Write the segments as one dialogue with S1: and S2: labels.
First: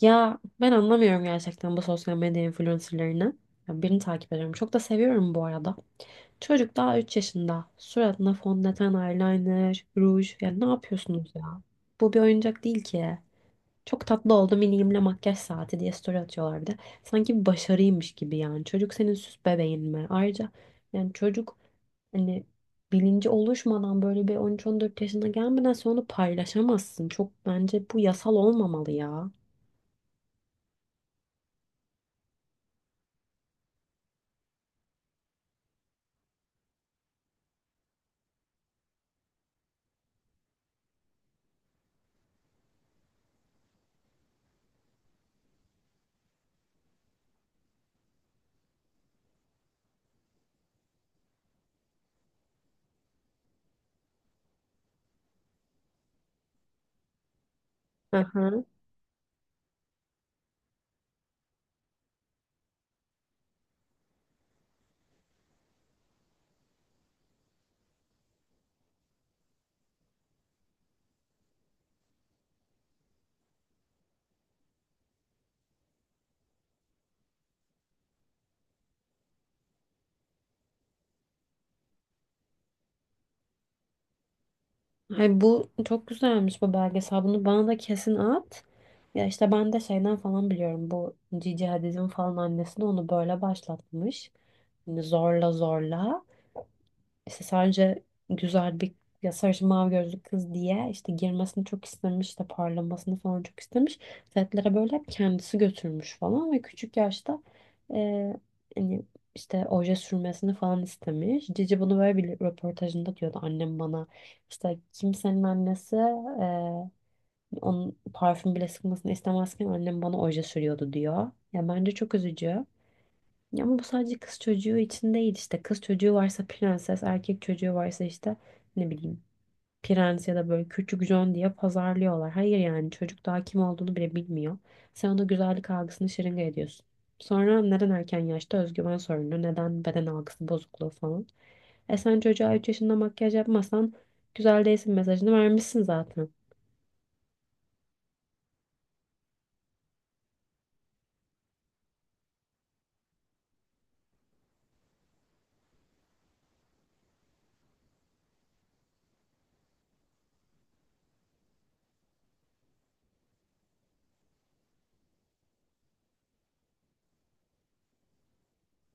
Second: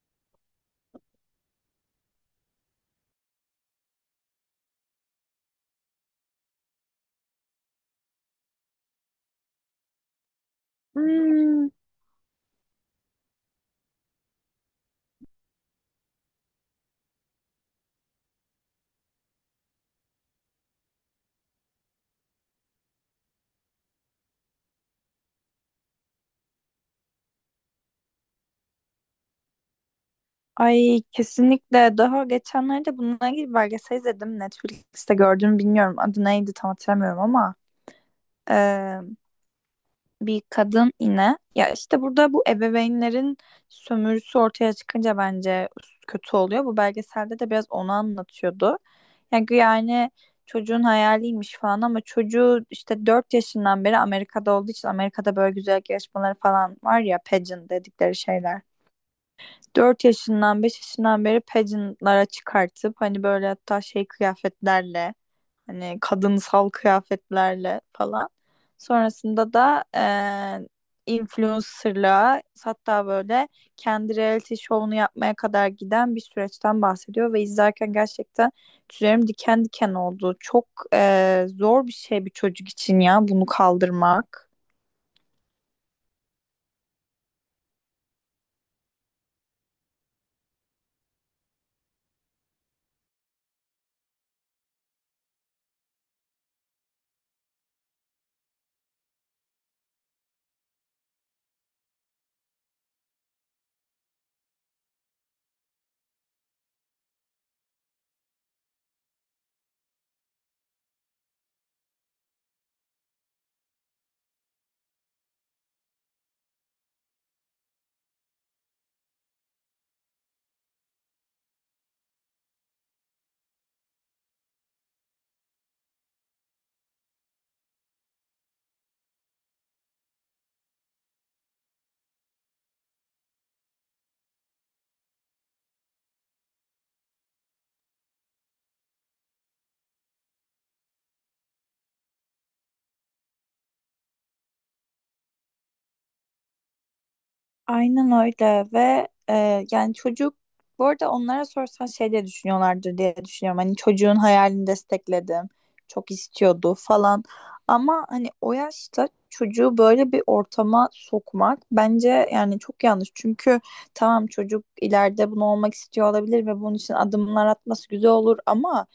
S1: Ya ben anlamıyorum gerçekten bu sosyal medya influencerlarını. Ya birini takip ediyorum. Çok da seviyorum bu arada. Çocuk daha 3 yaşında. Suratına fondöten, eyeliner, ruj. Ya ne yapıyorsunuz ya?
S2: Hmm,
S1: Bu bir oyuncak değil ki. Çok tatlı oldu miniğimle makyaj saati diye story atıyorlar bir de. Sanki bir başarıymış gibi yani. Çocuk senin süs bebeğin mi? Ayrıca yani çocuk hani bilinci oluşmadan böyle bir 13-14 yaşına gelmeden sonra onu paylaşamazsın. Çok bence bu yasal olmamalı ya.
S2: ay kesinlikle. Daha geçenlerde bununla ilgili belgesel izledim. Netflix'te gördüm bilmiyorum. Adı neydi tam hatırlamıyorum ama eee, bir kadın yine. Ya işte burada bu ebeveynlerin sömürüsü ortaya çıkınca bence kötü oluyor. Bu belgeselde de biraz onu anlatıyordu. Yani çocuğun hayaliymiş falan ama çocuğu işte 4 yaşından beri Amerika'da olduğu için Amerika'da böyle güzellik yarışmaları falan var ya pageant dedikleri şeyler.
S1: Aha.
S2: 4 yaşından 5 yaşından beri pageantlara çıkartıp hani böyle hatta şey kıyafetlerle hani kadınsal kıyafetlerle falan. Sonrasında da influencerlığa hatta böyle kendi reality show'unu yapmaya kadar giden bir süreçten bahsediyor ve izlerken gerçekten tüylerim diken diken oldu. Çok zor bir şey bir çocuk için ya bunu kaldırmak.
S1: Ay, bu çok güzelmiş bu belgesel. Bunu bana da kesin at. Ya işte ben de şeyden falan biliyorum. Bu Cici Hadid'in falan annesi de onu böyle başlatmış. Hani zorla zorla. İşte sadece güzel bir, ya, sarışın mavi gözlü kız diye işte girmesini çok istemiş, işte parlamasını falan çok istemiş. Setlere böyle hep kendisi götürmüş falan ve küçük yaşta e, hani işte oje sürmesini falan istemiş. Cici bunu böyle bir röportajında diyordu, annem bana işte kimsenin annesi onun parfüm bile sıkmasını istemezken annem bana oje sürüyordu diyor. Ya bence çok üzücü. Ya ama bu sadece kız çocuğu için değil işte. Kız çocuğu varsa prenses, erkek çocuğu varsa işte ne bileyim prens ya da böyle küçük John diye pazarlıyorlar. Hayır yani çocuk daha kim olduğunu bile bilmiyor. Sen ona güzellik algısını şırınga ediyorsun. Sonra neden erken yaşta özgüven sorunu, neden beden algısı bozukluğu falan. E sen çocuğa 3 yaşında makyaj yapmasan güzel değilsin mesajını vermişsin zaten.
S2: Aynen öyle ve yani çocuk bu arada onlara sorsan şey diye düşünüyorlardır diye düşünüyorum. Hani çocuğun hayalini destekledim. Çok istiyordu falan. Ama hani o yaşta çocuğu böyle bir ortama sokmak bence yani çok yanlış. Çünkü tamam çocuk ileride bunu olmak istiyor olabilir ve bunun için adımlar atması güzel olur ama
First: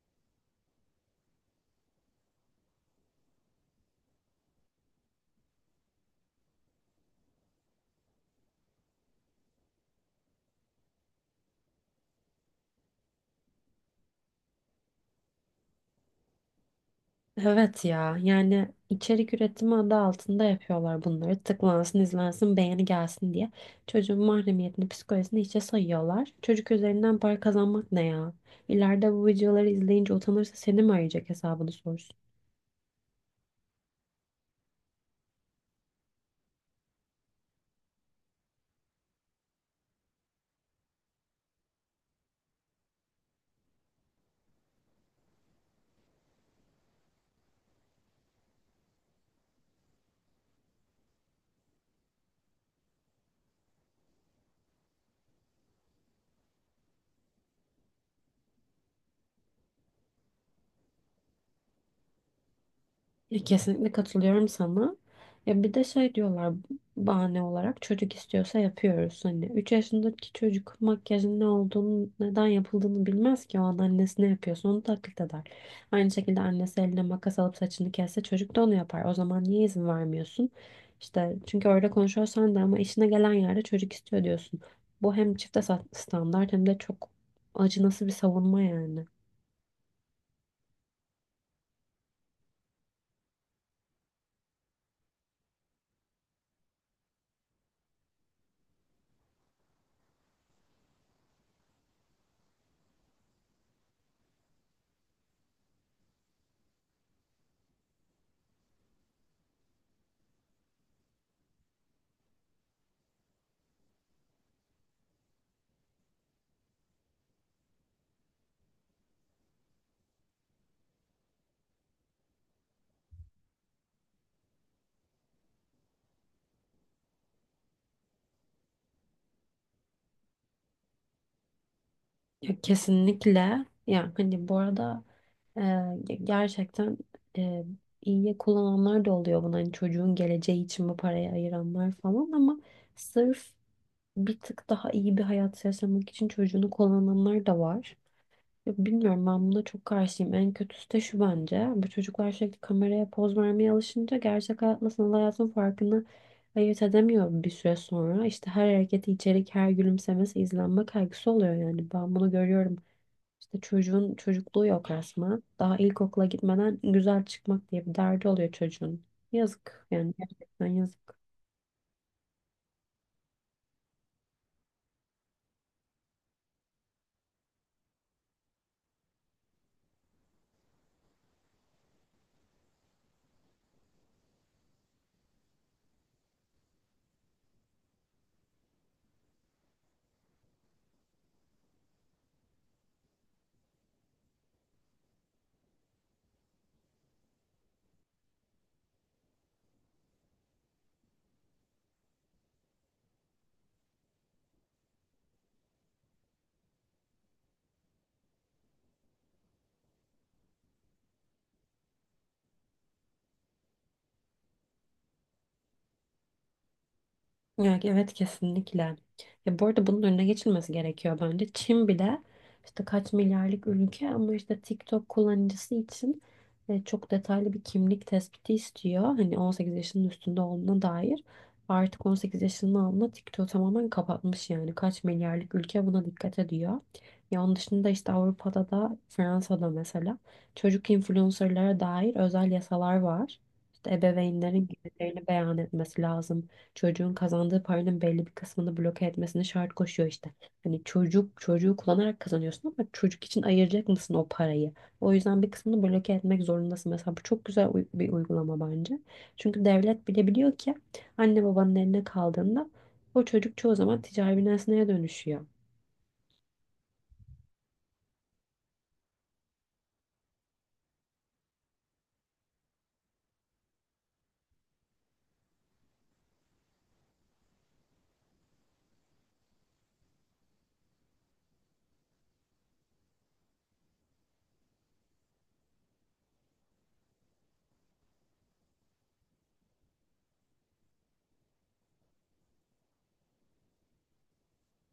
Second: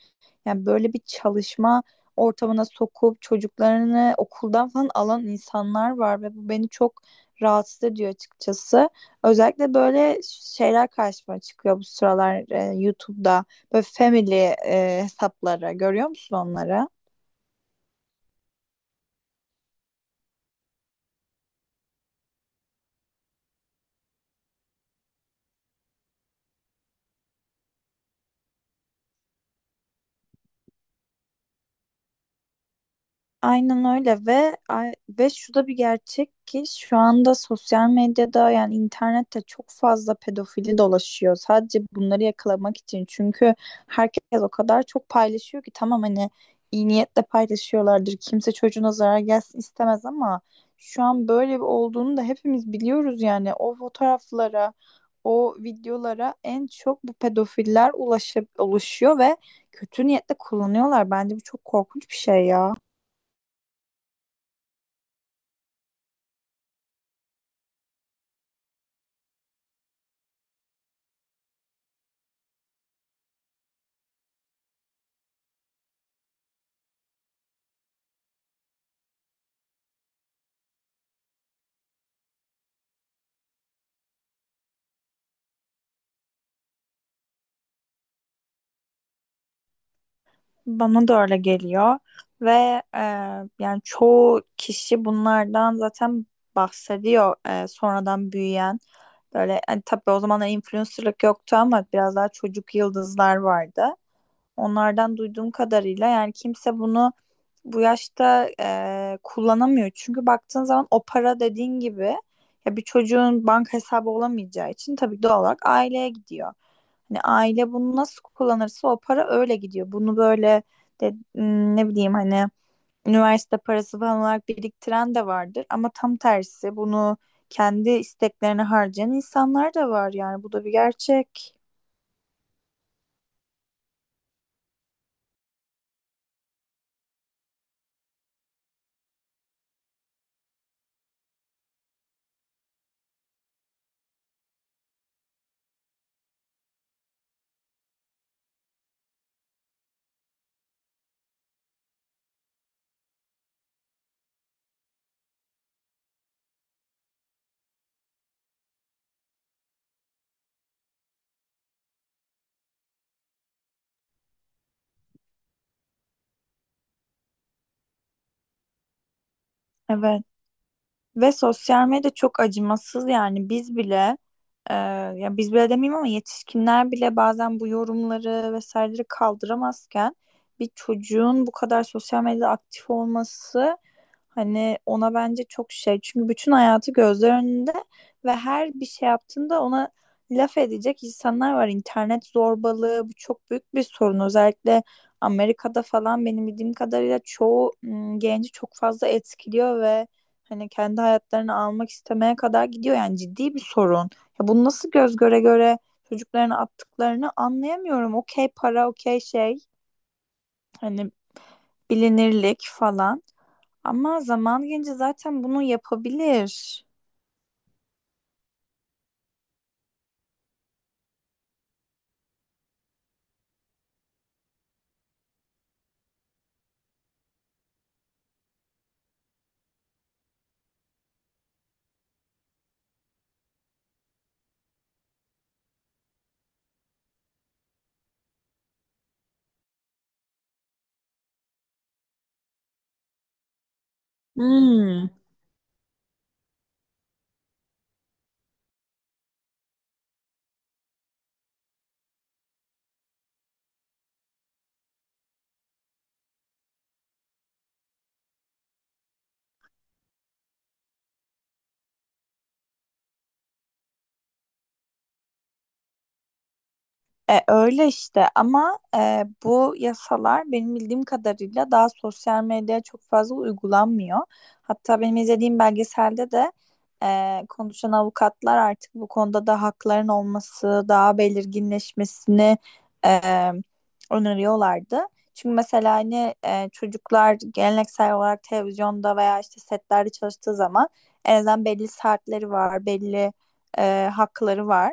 S2: yani böyle bir çalışma ortamına sokup çocuklarını okuldan falan alan insanlar var ve bu beni çok rahatsız ediyor açıkçası. Özellikle böyle şeyler karşıma çıkıyor bu sıralar YouTube'da. Böyle family hesapları görüyor musun onları?
S1: Evet ya, yani içerik üretimi adı altında yapıyorlar bunları. Tıklansın, izlensin, beğeni gelsin diye. Çocuğun mahremiyetini, psikolojisini hiçe sayıyorlar. Çocuk üzerinden para kazanmak ne ya? İleride bu videoları izleyince utanırsa seni mi arayacak hesabını sorsun?
S2: Aynen öyle ve ve şu da bir gerçek ki şu anda sosyal medyada yani internette çok fazla pedofili dolaşıyor. Sadece bunları yakalamak için çünkü herkes o kadar çok paylaşıyor ki tamam hani iyi niyetle paylaşıyorlardır. Kimse çocuğuna zarar gelsin istemez ama şu an böyle bir olduğunu da hepimiz biliyoruz yani o fotoğraflara, o videolara en çok bu pedofiller ulaşıp oluşuyor ve kötü niyetle kullanıyorlar. Bence bu çok korkunç bir şey ya.
S1: Ya kesinlikle katılıyorum sana. Ya bir de şey diyorlar bahane olarak, çocuk istiyorsa yapıyoruz. Hani 3 yaşındaki çocuk makyajın ne olduğunu, neden yapıldığını bilmez ki. O an annesi ne yapıyorsa onu taklit eder. Aynı şekilde annesi eline makas alıp saçını kesse çocuk da onu yapar. O zaman niye izin vermiyorsun? İşte çünkü öyle konuşuyorsan da ama işine gelen yerde çocuk istiyor diyorsun. Bu hem standart hem de çok acınası bir savunma yani.
S2: Bana da öyle geliyor ve e, yani çoğu kişi bunlardan zaten bahsediyor sonradan büyüyen böyle hani tabii o zamanlar influencerlık yoktu ama biraz daha çocuk yıldızlar vardı. Onlardan duyduğum kadarıyla yani kimse bunu bu yaşta kullanamıyor. Çünkü baktığın zaman o para dediğin gibi ya bir çocuğun banka hesabı olamayacağı için tabii doğal olarak aileye gidiyor. Hani aile bunu nasıl kullanırsa o para öyle gidiyor. Bunu böyle ne bileyim hani üniversite parası falan olarak biriktiren de vardır. Ama tam tersi bunu kendi isteklerine harcayan insanlar da var yani bu da bir gerçek.
S1: Ya kesinlikle. Yani hani bu arada gerçekten e, iyiye kullananlar da oluyor bunu. Hani çocuğun geleceği için bu parayı ayıranlar falan ama sırf bir tık daha iyi bir hayat yaşamak için çocuğunu kullananlar da var. Ya bilmiyorum, ben buna çok karşıyım. En kötüsü de şu bence. Bu çocuklar sürekli kameraya poz vermeye alışınca gerçek hayatla sanal hayatın farkını ayırt edemiyor bir süre sonra. İşte her hareketi içerik, her gülümsemesi izlenme kaygısı oluyor yani. Ben bunu görüyorum, işte çocuğun çocukluğu yok resmen. Daha ilkokula gitmeden güzel çıkmak diye bir derdi oluyor çocuğun. Yazık yani,
S2: Evet.
S1: gerçekten yazık.
S2: Ve sosyal medya çok acımasız yani biz bile e, ya biz bile demeyeyim ama yetişkinler bile bazen bu yorumları vesaireleri kaldıramazken bir çocuğun bu kadar sosyal medyada aktif olması hani ona bence çok şey. Çünkü bütün hayatı gözler önünde ve her bir şey yaptığında ona laf edecek insanlar var. İnternet zorbalığı bu çok büyük bir sorun. Özellikle Amerika'da falan benim bildiğim kadarıyla çoğu genci çok fazla etkiliyor ve hani kendi hayatlarını almak istemeye kadar gidiyor yani ciddi bir sorun. Ya bunu nasıl göz göre göre çocuklarını attıklarını anlayamıyorum. Okey para, okey şey, hani bilinirlik falan. Ama zaman gelince zaten bunu yapabilir.
S1: Ya, evet kesinlikle. Ya bu arada bunun önüne geçilmesi gerekiyor bence. Çin bile işte kaç milyarlık ülke ama işte TikTok kullanıcısı için çok detaylı bir kimlik tespiti istiyor. Hani 18 yaşının üstünde olduğuna dair. Artık 18 yaşının altında TikTok tamamen kapatmış yani. Kaç milyarlık ülke buna dikkat ediyor. Ya onun dışında işte Avrupa'da da Fransa'da mesela çocuk influencerlara dair özel yasalar var. İşte ebeveynlerin
S2: Hmm.
S1: gelirlerini beyan etmesi lazım, çocuğun kazandığı paranın belli bir kısmını bloke etmesini şart koşuyor işte. Hani çocuk çocuğu kullanarak kazanıyorsun ama çocuk için ayıracak mısın o parayı? O yüzden bir kısmını bloke etmek zorundasın. Mesela bu çok güzel bir uygulama bence. Çünkü devlet bile biliyor ki anne babanın eline kaldığında o çocuk çoğu zaman ticari bir nesneye dönüşüyor.
S2: E, öyle işte ama bu yasalar benim bildiğim kadarıyla daha sosyal medyaya çok fazla uygulanmıyor. Hatta benim izlediğim belgeselde de konuşan avukatlar artık bu konuda da hakların olması, daha belirginleşmesini e, öneriyorlardı. Çünkü mesela hani çocuklar geleneksel olarak televizyonda veya işte setlerde çalıştığı zaman en azından belli saatleri var, belli hakları var.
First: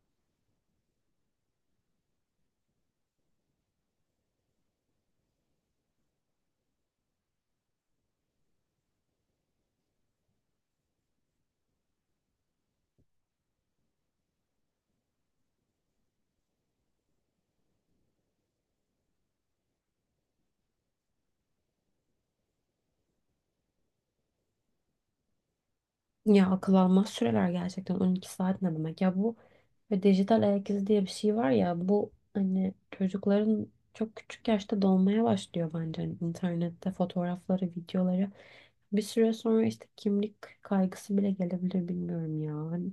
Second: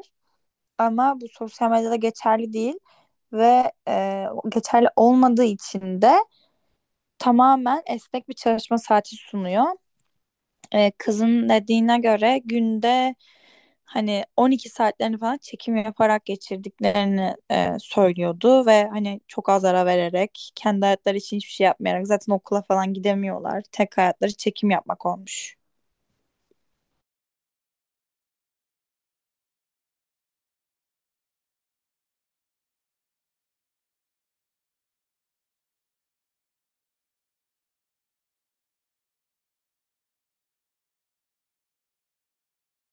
S2: Ama bu sosyal medyada geçerli değil ve geçerli olmadığı için de tamamen esnek bir çalışma saati sunuyor. E, kızın dediğine göre günde hani 12 saatlerini falan çekim yaparak geçirdiklerini söylüyordu ve hani çok az ara vererek kendi hayatları için hiçbir şey yapmayarak zaten okula falan gidemiyorlar. Tek hayatları çekim yapmak olmuş.
S1: Ya akıl almaz süreler gerçekten. 12 saat ne demek ya bu? Ve dijital ayak izi diye bir şey var ya, bu hani çocukların çok küçük yaşta dolmaya başlıyor bence. Hani internette fotoğrafları, videoları, bir süre sonra işte kimlik kaygısı bile gelebilir, bilmiyorum ya. Hani,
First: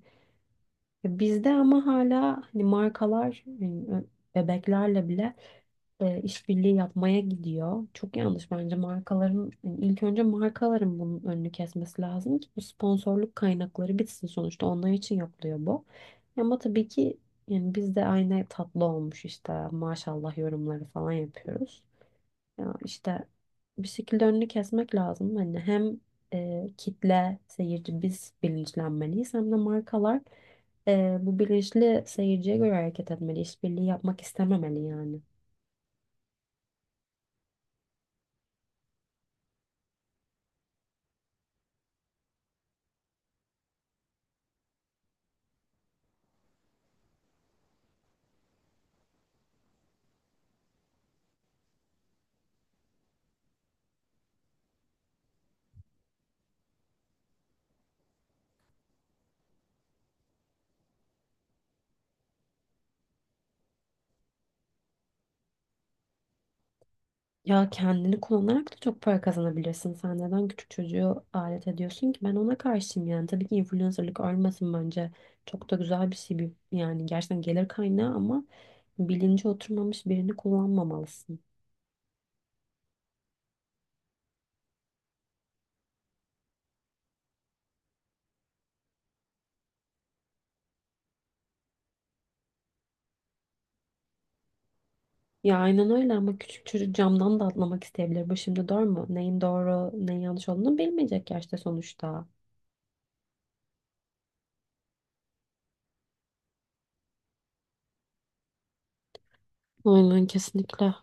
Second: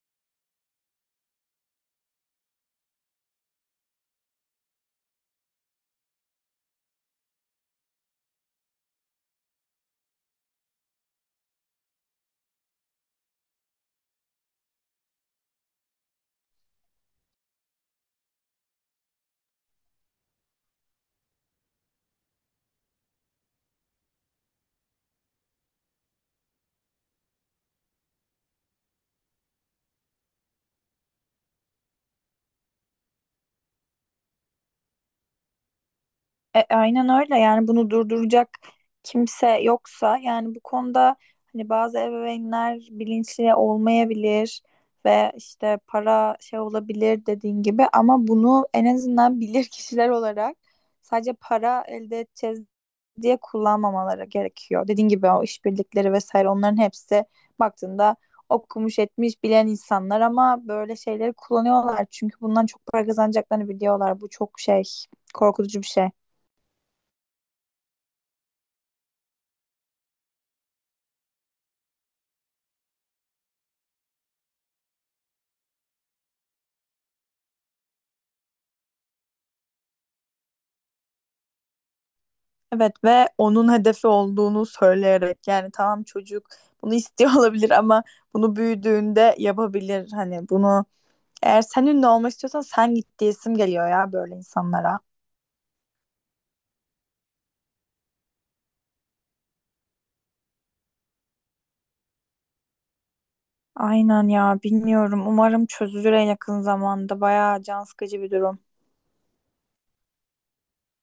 S1: e, bizde ama hala hani markalar yani bebeklerle bile işbirliği yapmaya gidiyor. Çok yanlış bence markaların, yani ilk önce markaların bunun önünü kesmesi lazım ki bu sponsorluk kaynakları bitsin, sonuçta onlar için yapılıyor bu. Ama tabii ki yani biz de aynı tatlı olmuş işte maşallah yorumları falan yapıyoruz. Ya işte bir şekilde önünü kesmek lazım. Hani hem kitle, seyirci, biz bilinçlenmeliyiz hem de markalar bu bilinçli seyirciye göre hareket etmeli. İşbirliği yapmak istememeli yani.
S2: E, aynen öyle yani bunu durduracak kimse yoksa yani bu konuda hani bazı ebeveynler bilinçli olmayabilir ve işte para şey olabilir dediğin gibi ama bunu en azından bilir kişiler olarak sadece para elde edeceğiz diye kullanmamaları gerekiyor. Dediğin gibi o işbirlikleri vesaire onların hepsi baktığında okumuş etmiş bilen insanlar ama böyle şeyleri kullanıyorlar çünkü bundan çok para kazanacaklarını biliyorlar. Bu çok şey korkutucu bir şey.
S1: Ya kendini kullanarak da çok para kazanabilirsin. Sen neden küçük çocuğu alet ediyorsun ki? Ben ona karşıyım yani. Tabii ki influencerlık ölmesin bence. Çok da güzel bir şey. Yani gerçekten gelir kaynağı ama bilinci oturmamış birini kullanmamalısın.
S2: Evet ve onun hedefi olduğunu söyleyerek yani tamam çocuk bunu istiyor olabilir ama bunu büyüdüğünde yapabilir. Hani bunu eğer sen ünlü olmak istiyorsan sen git diyesim geliyor ya böyle insanlara.
S1: Ya aynen öyle ama küçük çocuk camdan da atlamak isteyebilir. Bu şimdi doğru mu? Neyin doğru, neyin yanlış olduğunu bilmeyecek yaşta sonuçta.
S2: Aynen ya bilmiyorum. Umarım çözülür en yakın zamanda. Bayağı can sıkıcı bir durum.
S1: Aynen kesinlikle.